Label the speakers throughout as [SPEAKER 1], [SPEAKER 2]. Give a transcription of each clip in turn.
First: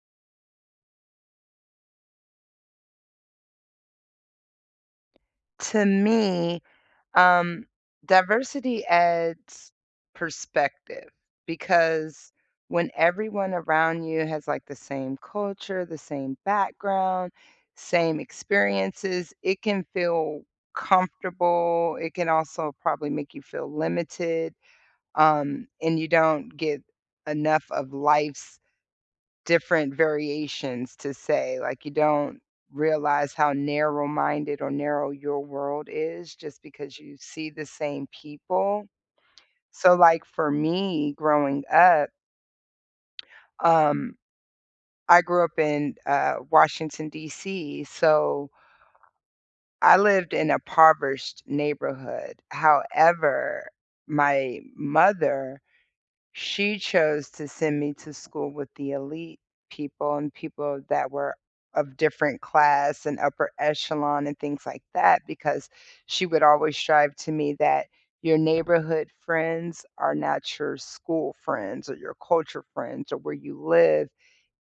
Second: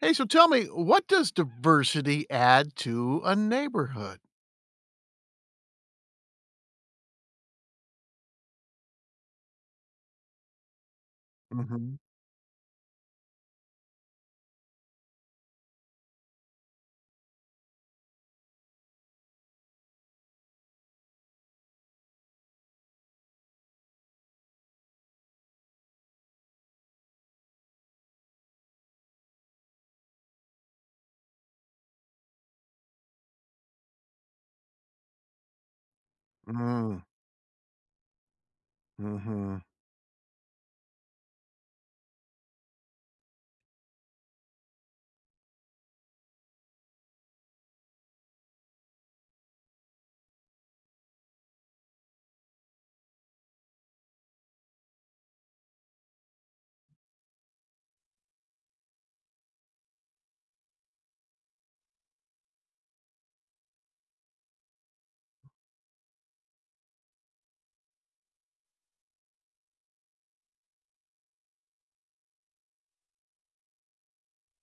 [SPEAKER 1] Hey, so tell me, what does diversity add to a neighborhood?
[SPEAKER 2] To me, um, diversity adds perspective,
[SPEAKER 1] Mhm.
[SPEAKER 2] because when everyone around you has, like, the same culture, the same background, same experiences, it can feel comfortable, it can also probably make you feel limited, um, and you don't get enough of life's different variations, to say. Like, you don't realize how narrow-minded or narrow your world is just because
[SPEAKER 1] Mm.
[SPEAKER 2] you see the same people.
[SPEAKER 1] Mhm.
[SPEAKER 2] So, like, for me growing up um, I grew up in, uh, Washington, D.C., so I lived in a poverished neighborhood, however, my mother, she chose to send me to school with the elite people, and people that were of different class, and upper echelon, and things like that, because she would always strive to me that your neighborhood friends are not your school friends, or your culture friends, or where you live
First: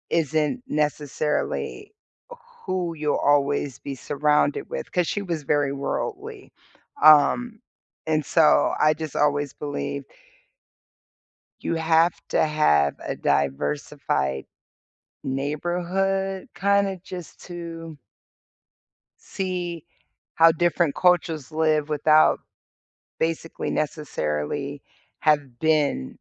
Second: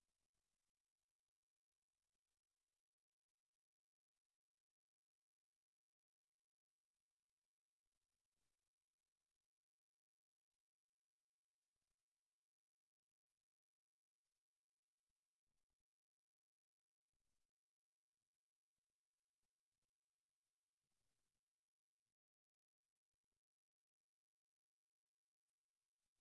[SPEAKER 2] isn't necessarily who you'll always be surrounded with- 'cause she was very worldly. Um, and so I just always believe you have to have a diversified neighborhood, kinda just to see how different cultures live without, basically, necessarily, have been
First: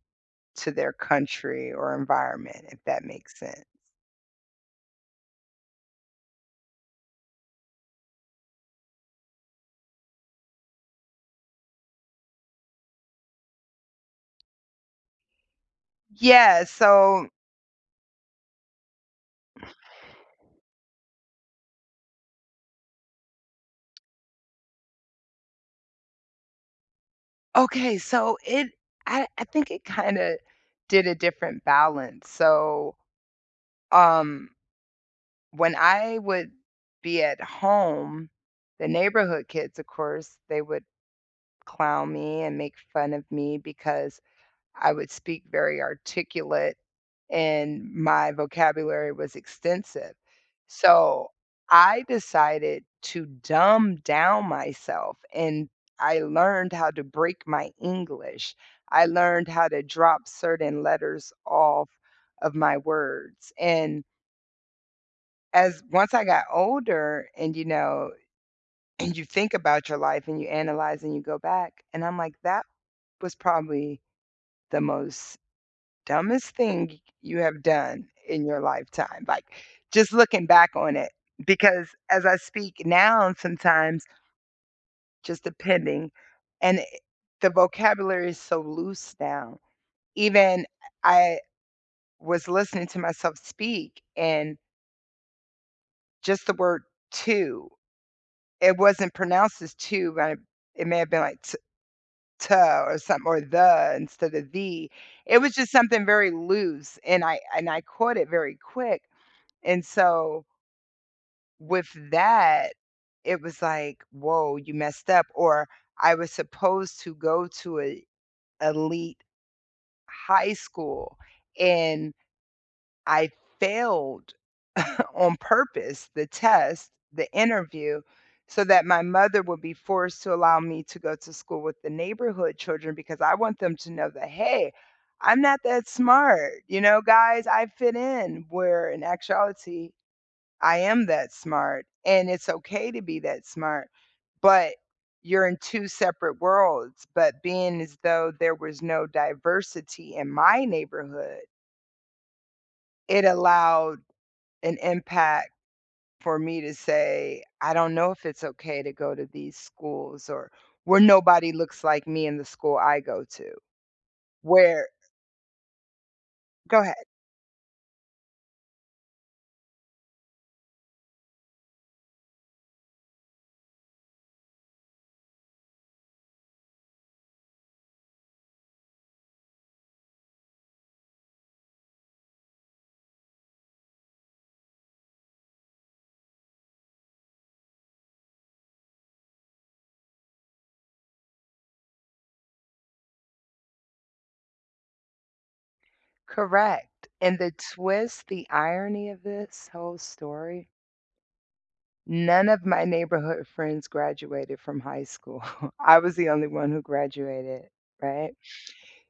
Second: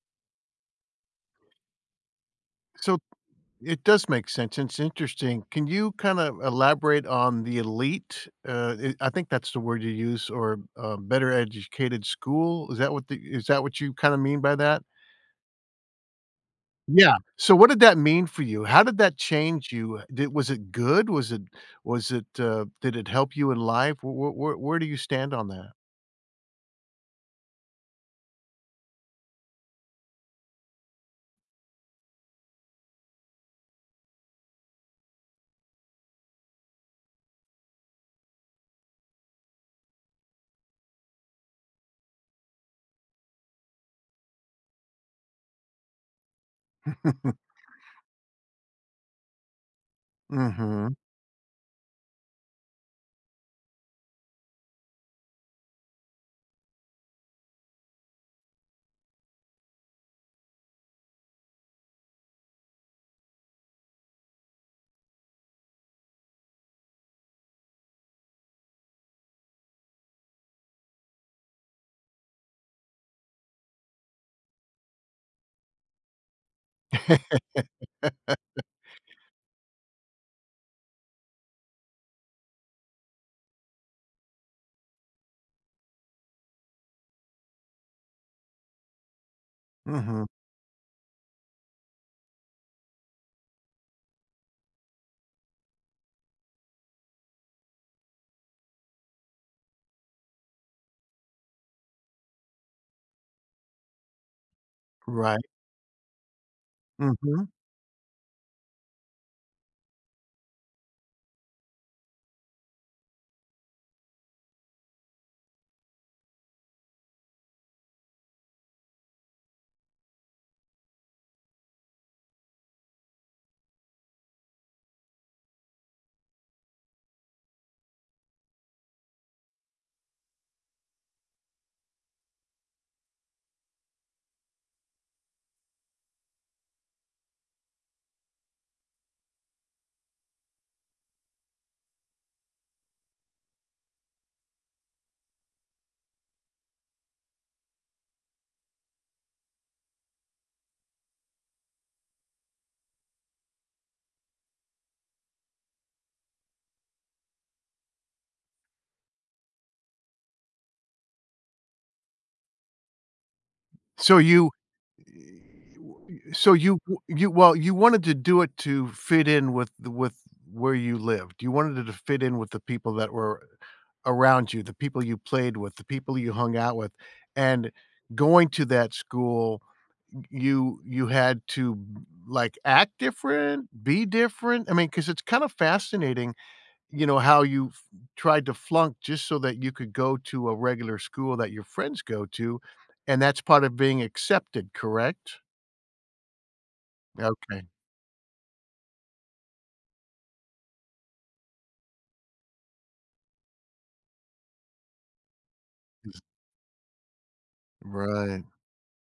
[SPEAKER 2] to their country or environment, if
[SPEAKER 1] So,
[SPEAKER 2] that makes sense.
[SPEAKER 1] it does make sense, it's interesting. Can you kinda elaborate on the elite? Uh, i I think that's the word you used, or, uh, better-educated school? Is that what the is that what you kinda mean by that?
[SPEAKER 2] Yeah,
[SPEAKER 1] Yeah.
[SPEAKER 2] so
[SPEAKER 1] So, what did that mean for you? How did that change you? Did was it good? Was it was it, uh, did it help you in life? Wh wh wh where do you stand on that?
[SPEAKER 2] Okay, so, it I I think it kinda did a different balance. So, um, when I would be at home, the neighborhood kids, of course, they would clown me and make fun of me because I would speak very articulate, and my vocabulary was extensive.
[SPEAKER 1] Mhm.
[SPEAKER 2] So, I decided to dumb down myself and I learned how to break my English. I learned how to drop certain letters off of my words and as once I got older and, you know, and you think about your life and you analyze and you go back, and I'm like, "That was probably the most dumbest thing y you have done in your lifetime." Like, just looking back on it, because, as I speak now and sometimes just depending, and, eh, the vocabulary is so loose now.
[SPEAKER 1] Mhm.
[SPEAKER 2] Even, eh, I was listening to myself speak and just the word, "to," it wasn't pronounced as, "to," but it may have been, like, t ta or something or, "the," instead of, "the." It
[SPEAKER 1] Right.
[SPEAKER 2] was just something very loose, and I
[SPEAKER 1] Mhm.
[SPEAKER 2] I and I caught it very quick, and so with that, it was like, "Woah, you messed up." Or I was supposed to go to a elite high school, and I failed on purpose, the test, the interview, so that my mother will be forced to allow me to go to school with the neighborhood children because I want them to know that, "Hey, I'm not that smart, you know, guys, I fit in." Where, in actuality, I am that smart, and it's okay to be that smart. But you're in 2 separate worlds, but being as though there was no diversity in my neighborhood it allowed an impact for me to say, "I don't know if it's okay to go to these schools or where nobody looks like me in the school I go to."
[SPEAKER 1] So, you,
[SPEAKER 2] Where,
[SPEAKER 1] eh
[SPEAKER 2] eh
[SPEAKER 1] w so you
[SPEAKER 2] Go
[SPEAKER 1] w
[SPEAKER 2] ahead.
[SPEAKER 1] you well, you wanted to do it to fit in with the with where you lived. You wanted it to fit in with the people that were around you, the people you played with, the people you hung out with, and going to that school, y you you had to, like, act different, be different, I mean, 'cause it's kind of fascinating, you know, how you f tried to flunk just so that you could go to a regular school that your friends go to, and that's part of being accepted, correct?
[SPEAKER 2] Correct. And the
[SPEAKER 1] Okay.
[SPEAKER 2] twist, the irony of this whole story None of my neighborhood friends graduated from high school. I was the only one who graduated, right?
[SPEAKER 1] Right.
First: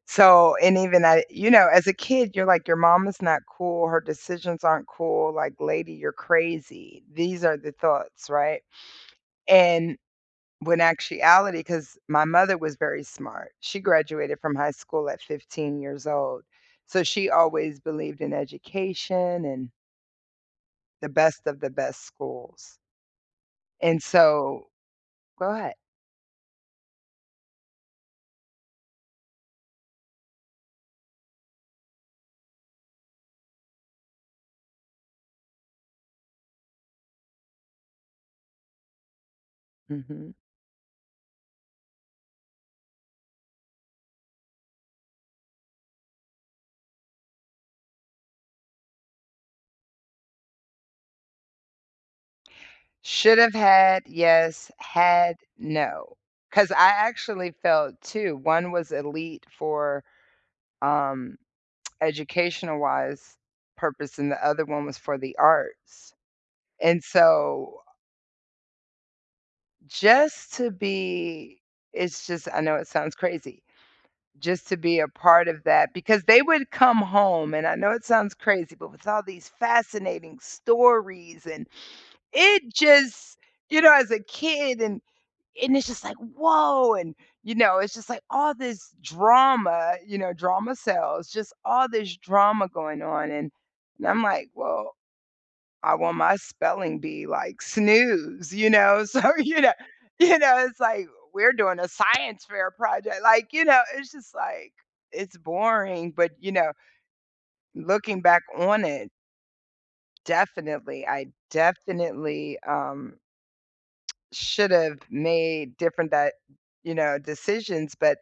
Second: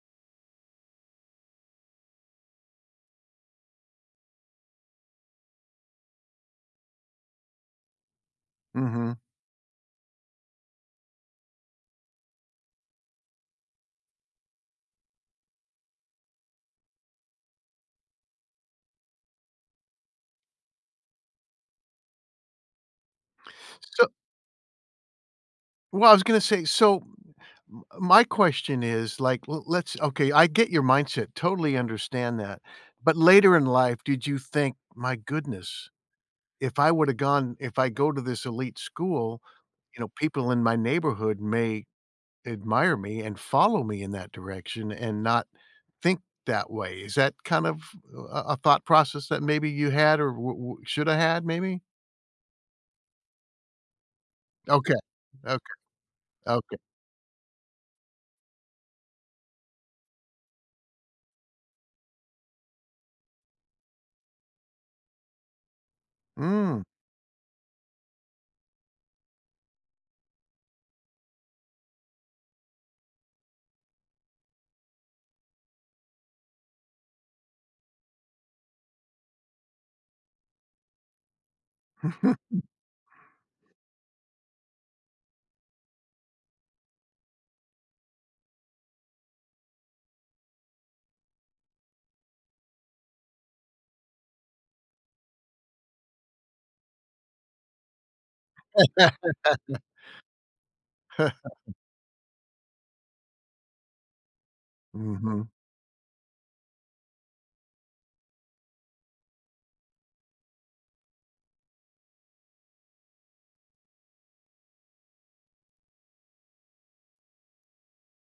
[SPEAKER 2] So, and even I you know, as a kid, you're like, "Your mom is not cool, her decisions aren't cool." Like, "Lady, you're crazy." These are the thoughts, right?
[SPEAKER 1] Mhm.
[SPEAKER 2] And, when actuality 'Cause my mother was very smart. She graduated from high school at 15 years old. So she always believed in education and The best of the best schools. And
[SPEAKER 1] So
[SPEAKER 2] so Go ahead.
[SPEAKER 1] Well, I was gonna say so m my question is, like, l let's okay, I get your mindset, totally understand that, but later in life, did you think, "My goodness, if I woulda gone if I go to this elite school, you know,
[SPEAKER 2] Mhm.
[SPEAKER 1] people in my neighborhood may admire me and follow me in that direction and not think that way." Is that kind of a a thought process that maybe you had or wou wou shoulda had maybe?
[SPEAKER 2] Should've had? Yes.
[SPEAKER 1] Okay.
[SPEAKER 2] Had?
[SPEAKER 1] Okay.
[SPEAKER 2] No. 'Cause
[SPEAKER 1] Okay.
[SPEAKER 2] I actually felt 2. One was elite for, um, educational-wise purpose, and the other one was for the arts.
[SPEAKER 1] Mm.
[SPEAKER 2] And so just to be it's just I know it sounds crazy. Just to be a part of that because they would come home- and I know it sounds crazy- but with all these fascinating stories, and it just you know, as a kid, and and it's just like, "Whoa!" And, you know, it's just, like, all this drama, you know- drama sells- just all this drama going on, and and I'm like, "Well, I won my spelling bee," like, snooze. You know? So, you kno you know, it's, like, "We're doing a science fair project." Like, you know, it's just, like it's
[SPEAKER 1] Mhm.
[SPEAKER 2] boring, but, you know looking back on it definitely, I definitely, um should've made different that you know, decisions, but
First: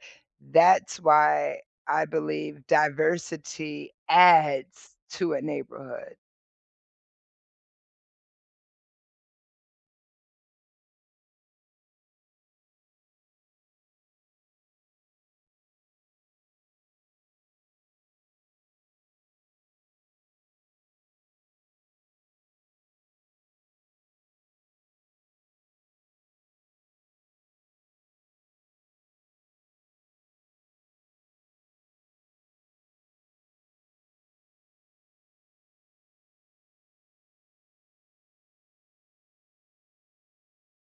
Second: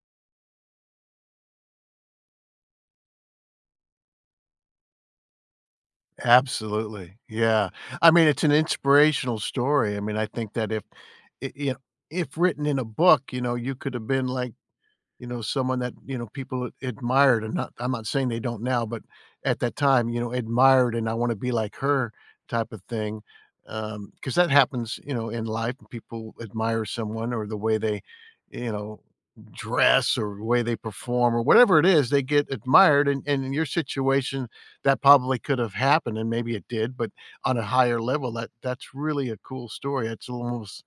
[SPEAKER 2] that's why I believe diversity adds to a neighborhood.
[SPEAKER 1] Absolutely, yeah. I mean, it's an inspirational story. I mean, I think that if i i a if written in a book, you know, you coulda been like, you know, someone that, you know, people ad admired, and not I'm not saying they don't now, but at that time, you know, admired and "I wanna be like her" type of thing. Um, 'cause that happens, you know, in life when people admire someone, or the way they, you know, dress, or the way they perform, or whatever it is, they get admired, and and in your situation, that probably could've happened, and maybe it did, but on a higher level, that that's really a cool story. It's almost,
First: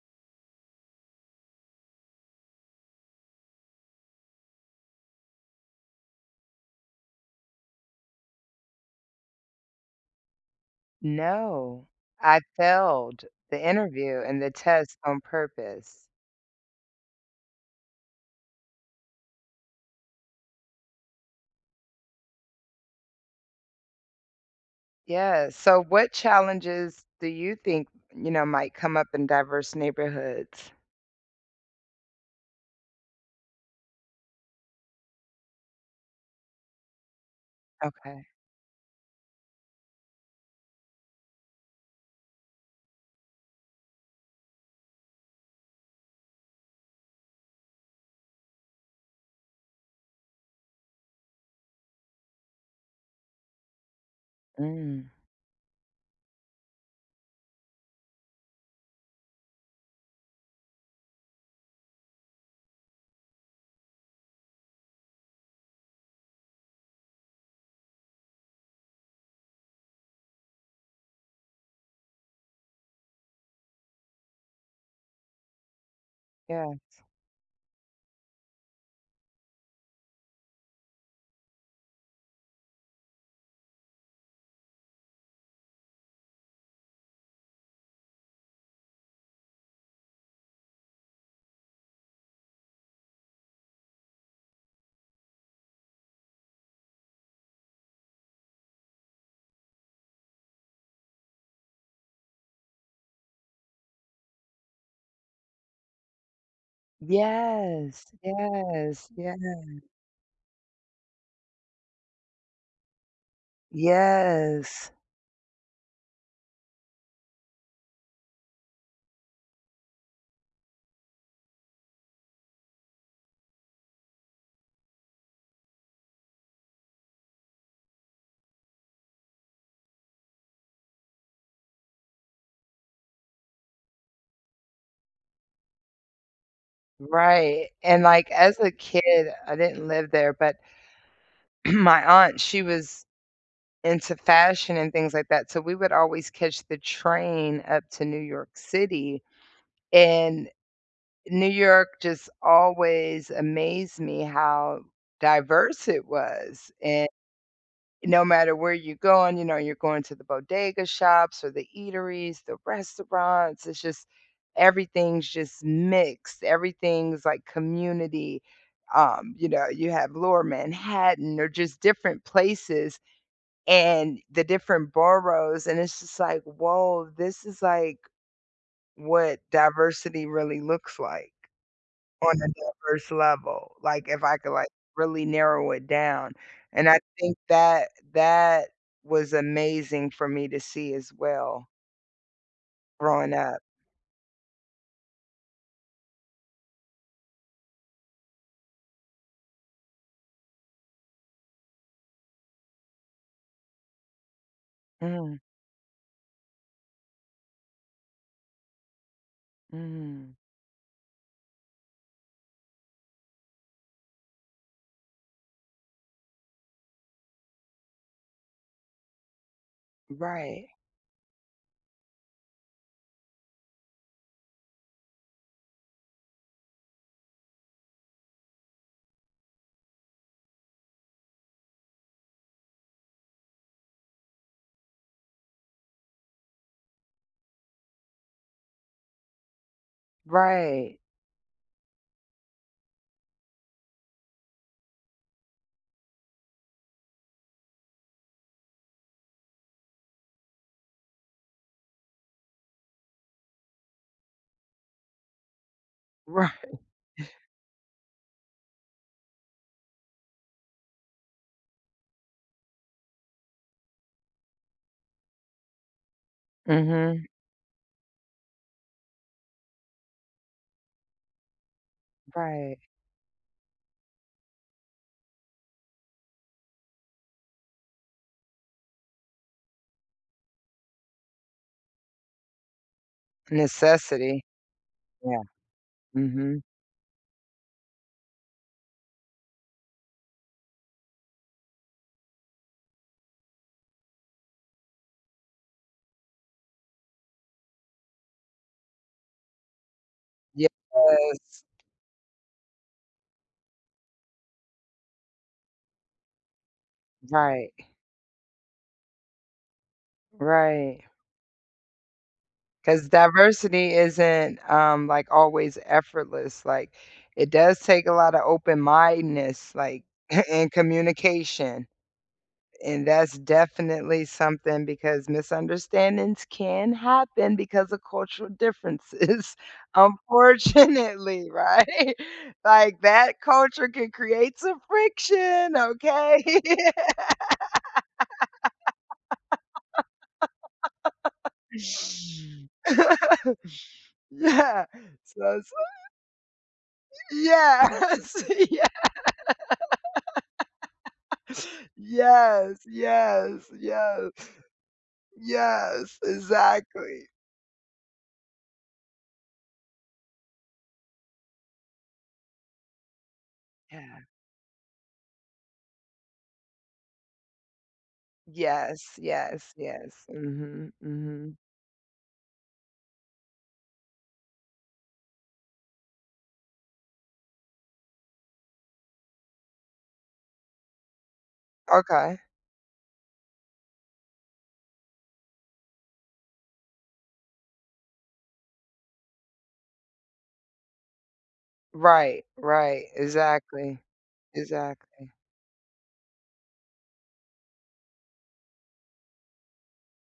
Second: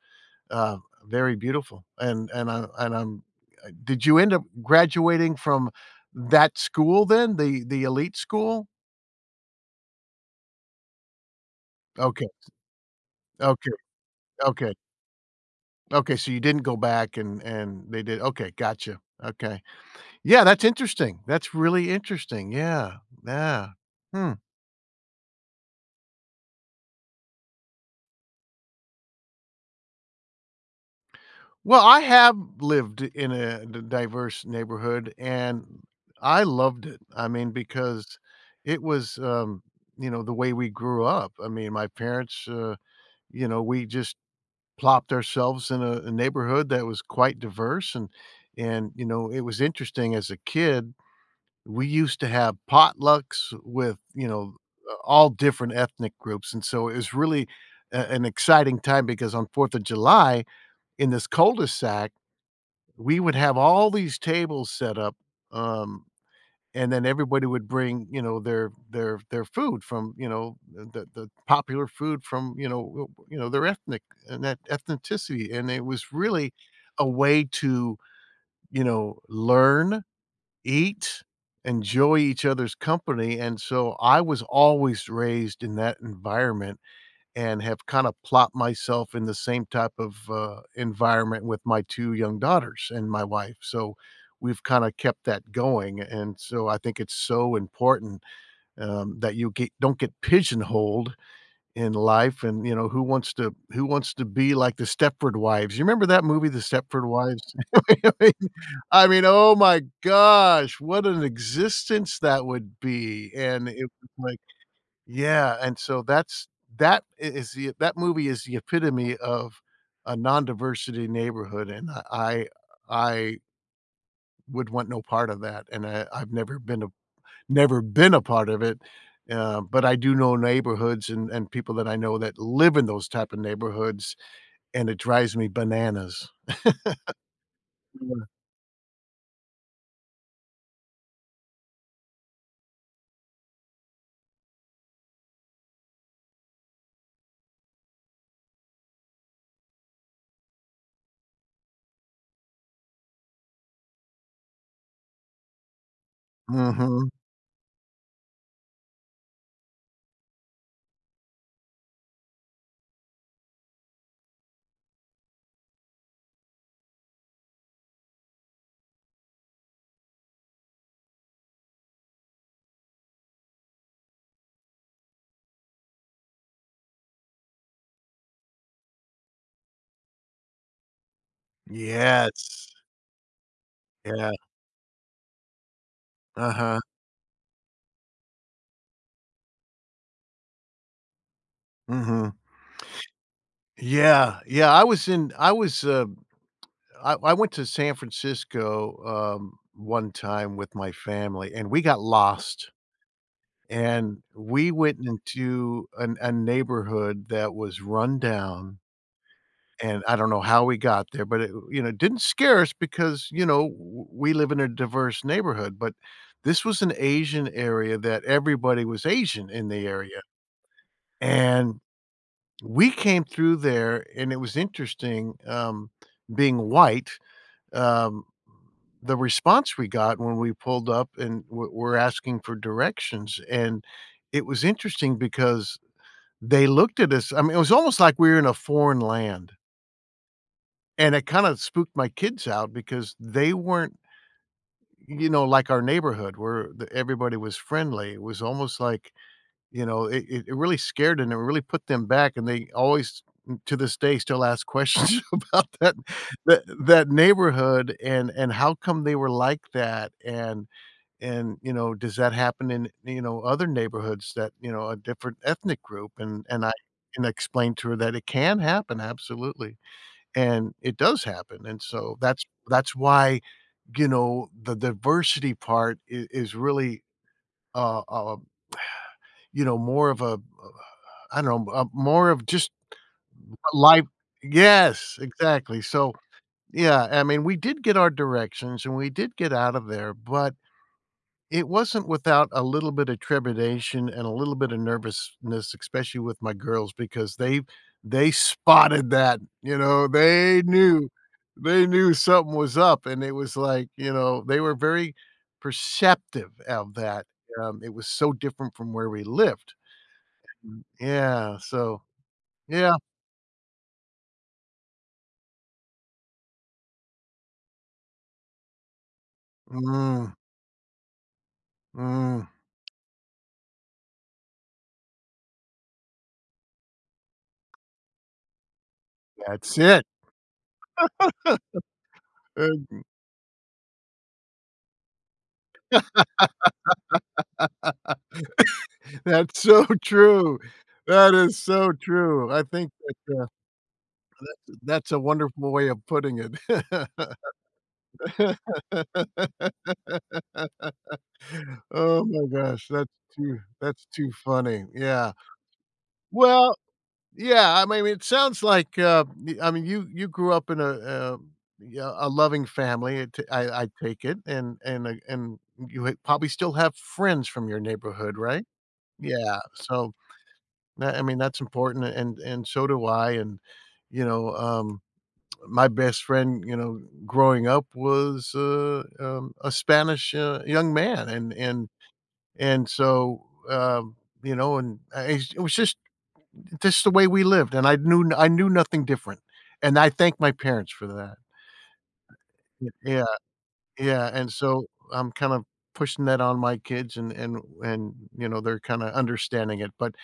[SPEAKER 1] uh, very beautiful. And and I and I'm uh, did you end up graduating from that school then, the the elite school?
[SPEAKER 2] No,
[SPEAKER 1] Okay.
[SPEAKER 2] I failed the
[SPEAKER 1] Okay,
[SPEAKER 2] interview and the
[SPEAKER 1] okay.
[SPEAKER 2] test on purpose.
[SPEAKER 1] Okay, so you didn't go back and and they did okay, gotcha, okay. Yeah, that's interesting, that's really interesting, yeah, yeah, hmm.
[SPEAKER 2] Yes, so, what challenges do you think, you know, might come up in diverse neighborhoods?
[SPEAKER 1] Well, I have lived in a di diverse neighborhood and I loved it, I mean, because
[SPEAKER 2] Okay.
[SPEAKER 1] it was, um, you know, the way we grew up, I mean, my parents, uh, you know, we just plopped ourselves in a a neighborhood that was quite diverse, and and, you know, it was interesting as a kid, we used to have potlucks with, you know, a
[SPEAKER 2] Mm.
[SPEAKER 1] all different ethnic groups, and so, it was really a an exciting time because on 4th of July, in this cul de sac, we would have all these tables set up, um, and then everybody would bring, you know, their their their food from, you know, the the the popular food from, you know, uh, you know, their ethnic etn ethnicity, and it was really
[SPEAKER 2] Yes.
[SPEAKER 1] a way to, you know, learn, eat, enjoy each other's company, and, so, I was always raised in that environment and have kinda plopped myself in the same type of, uh, environment with my 2 young daughters and my wife, so we've kinda kept that going, and so, I think it's so important, um, that you get don't get pigeonholed in life, and, you know, who wants to who wants to be like The Stepford Wives? You remember that movie, The Stepford Wives?
[SPEAKER 2] Yes!
[SPEAKER 1] I mean, I
[SPEAKER 2] Yes,
[SPEAKER 1] mean,
[SPEAKER 2] yes.
[SPEAKER 1] oh my gosh, what an existence that would be! And it wh like,
[SPEAKER 2] Yes.
[SPEAKER 1] yeah, and, so, that's that i is i that movie is the epitome of a non-diversity neighborhood, and, uh, I I would want no part of that, and I I've never been a never been a part of it, uh, but I do know neighborhoods a and people that I know that live in those type of neighborhoods, and it drives me bananas.
[SPEAKER 2] Right, and,
[SPEAKER 1] Yeah.
[SPEAKER 2] like, as a kid, I didn't live there, but my aunt, she was into fashion and things like that, so we would always catch the train up to New York City, and New York just always amazed me how diverse it was, and
[SPEAKER 1] Mhm.
[SPEAKER 2] no matter where you going, you know, you're going to the bodega shops or the eateries, the restaurants, it's just, everything's just mixed! Everything's like community, um, you know, you have Lower Manhattan or just different places and the different boroughs, and it's just like, "Woah, this is like what diversity really looks like, on a
[SPEAKER 1] Yes.
[SPEAKER 2] diverse level, like, if
[SPEAKER 1] Yeah.
[SPEAKER 2] I could, like, really narrow it down,"
[SPEAKER 1] Uh-huh.
[SPEAKER 2] and I think that that was amazing for me to see as well
[SPEAKER 1] Mhm.
[SPEAKER 2] growing up.
[SPEAKER 1] Yeah, yeah, I was in I was, um, I I went to San Francisco, um, one time with my family and we got lost, and we went
[SPEAKER 2] Mm.
[SPEAKER 1] into a n a neighborhood that was run down and I don't
[SPEAKER 2] Mm.
[SPEAKER 1] know how we got there, but i it, you know, didn't scare us because, you know, w we live in a diverse neighborhood, but this was an Asian area that everybody was Asian in the area,
[SPEAKER 2] Right.
[SPEAKER 1] and we came through there and it was interesting, um, being white, um, the response we got when we pulled up and we'r we're asking for directions, and it was interesting because they looked at us I mean, it was almost like we were in a foreign land.
[SPEAKER 2] Right.
[SPEAKER 1] And it kinda spooked my kids out because they weren't, you know, like our neighborhood where the everybody was friendly, it was almost like you know, i it really scared 'em, it really put them back and they always, to this day, still ask questions about that tha
[SPEAKER 2] Right.
[SPEAKER 1] that neighborhood and and how come they were like that, and and, you know, does that happen in, you know, other neighborhoods, that, you know, of different ethnic group, and I and
[SPEAKER 2] Mhm.
[SPEAKER 1] I explained to her that it can happen, absolutely, and it does happen, and so, that's
[SPEAKER 2] Right.
[SPEAKER 1] that's why, you know, the diversity part i is really, a a, you know, more of, a a a I don't know uh, a more of just l life
[SPEAKER 2] Necessity.
[SPEAKER 1] Yes,
[SPEAKER 2] Yeah.
[SPEAKER 1] exactly. So,
[SPEAKER 2] Mhm.
[SPEAKER 1] yeah, I mean, we did get our directions and we did get out of there, but it wasn't without a little bit of trepidation and a little bit of nervousness, especially with my girls because they they spotted that, you know, they knew.
[SPEAKER 2] Yes.
[SPEAKER 1] They knew something was up and it was like, you know, they were very perceptive of that,
[SPEAKER 2] Right.
[SPEAKER 1] um, it was so different from where we lived,
[SPEAKER 2] Right.
[SPEAKER 1] and, yeah, so yeah.
[SPEAKER 2] 'Cause diversity isn't, um, like, always effortless, like, it does take a lotta open-mindedness, like,
[SPEAKER 1] Mm.
[SPEAKER 2] a and communication,
[SPEAKER 1] Mm.
[SPEAKER 2] and that's definitely something because misunderstandings can happen because of cultural differences,
[SPEAKER 1] That's it.
[SPEAKER 2] unfortunately, right?
[SPEAKER 1] And,
[SPEAKER 2] Like,
[SPEAKER 1] m
[SPEAKER 2] that culture can create some friction, okay?
[SPEAKER 1] That's so true. That is so true, I think that, uh that's
[SPEAKER 2] Yeah,
[SPEAKER 1] a that's a
[SPEAKER 2] so
[SPEAKER 1] wonderful
[SPEAKER 2] so
[SPEAKER 1] way of putting it.
[SPEAKER 2] Yes, yes.
[SPEAKER 1] Oh my
[SPEAKER 2] Yes,
[SPEAKER 1] gosh, that's too
[SPEAKER 2] yes,
[SPEAKER 1] that's
[SPEAKER 2] yeah
[SPEAKER 1] too funny, yeah.
[SPEAKER 2] Yes.
[SPEAKER 1] Well,
[SPEAKER 2] Exactly.
[SPEAKER 1] yeah, I m I mean, it sounds like, uh I mean, you you grew up in a, uh, yeah, a loving family, I ta I I
[SPEAKER 2] Yeah.
[SPEAKER 1] take it, and and I and you ha probably still have friends from your neighborhood, right?
[SPEAKER 2] Yes,
[SPEAKER 1] Yeah,
[SPEAKER 2] yes, yes.
[SPEAKER 1] so
[SPEAKER 2] Mhm,
[SPEAKER 1] tha I mean,
[SPEAKER 2] mhm.
[SPEAKER 1] that's important and and so do I, and, you know, um, my best friend, you know, growing up was a um, a Spanish, uh, young man, an and
[SPEAKER 2] Okay.
[SPEAKER 1] and so, um, you know, and, ah eh, it was just just the way we lived and I knew I knew nothing different, and I thank my parents for that.
[SPEAKER 2] Right,
[SPEAKER 1] Y
[SPEAKER 2] right,
[SPEAKER 1] yeah,
[SPEAKER 2] exactly.
[SPEAKER 1] yeah, and so
[SPEAKER 2] Exactly.
[SPEAKER 1] I'm kinda pushing that on my kids and and and, you know, they're kinda understanding it, but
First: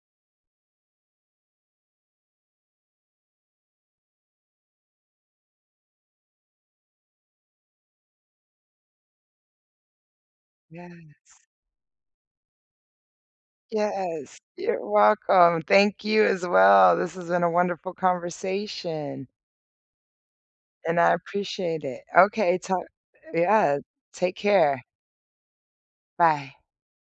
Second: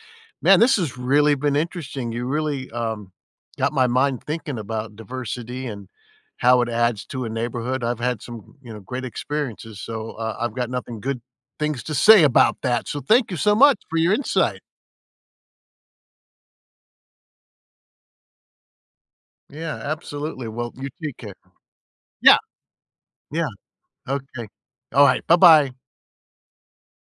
[SPEAKER 1] man, this has really been interesting, you really, um, got my mind thinking about diversity and how it adds to a neighborhood. I've had some, you know, great experiences, so, uh, I've got nothing
[SPEAKER 2] Yes.
[SPEAKER 1] good things to say about that, so thank you so much for your
[SPEAKER 2] Yes,
[SPEAKER 1] insight!
[SPEAKER 2] you're welcome. Thank you as well. This has been a wonderful conversation
[SPEAKER 1] Yeah, absolutely, well, you
[SPEAKER 2] and I
[SPEAKER 1] take care.
[SPEAKER 2] appreciate it.
[SPEAKER 1] Yeah.
[SPEAKER 2] Okay, talk
[SPEAKER 1] Yeah.
[SPEAKER 2] Yeah, take
[SPEAKER 1] Okay,
[SPEAKER 2] care.
[SPEAKER 1] all right, buh-bye.
[SPEAKER 2] Bye.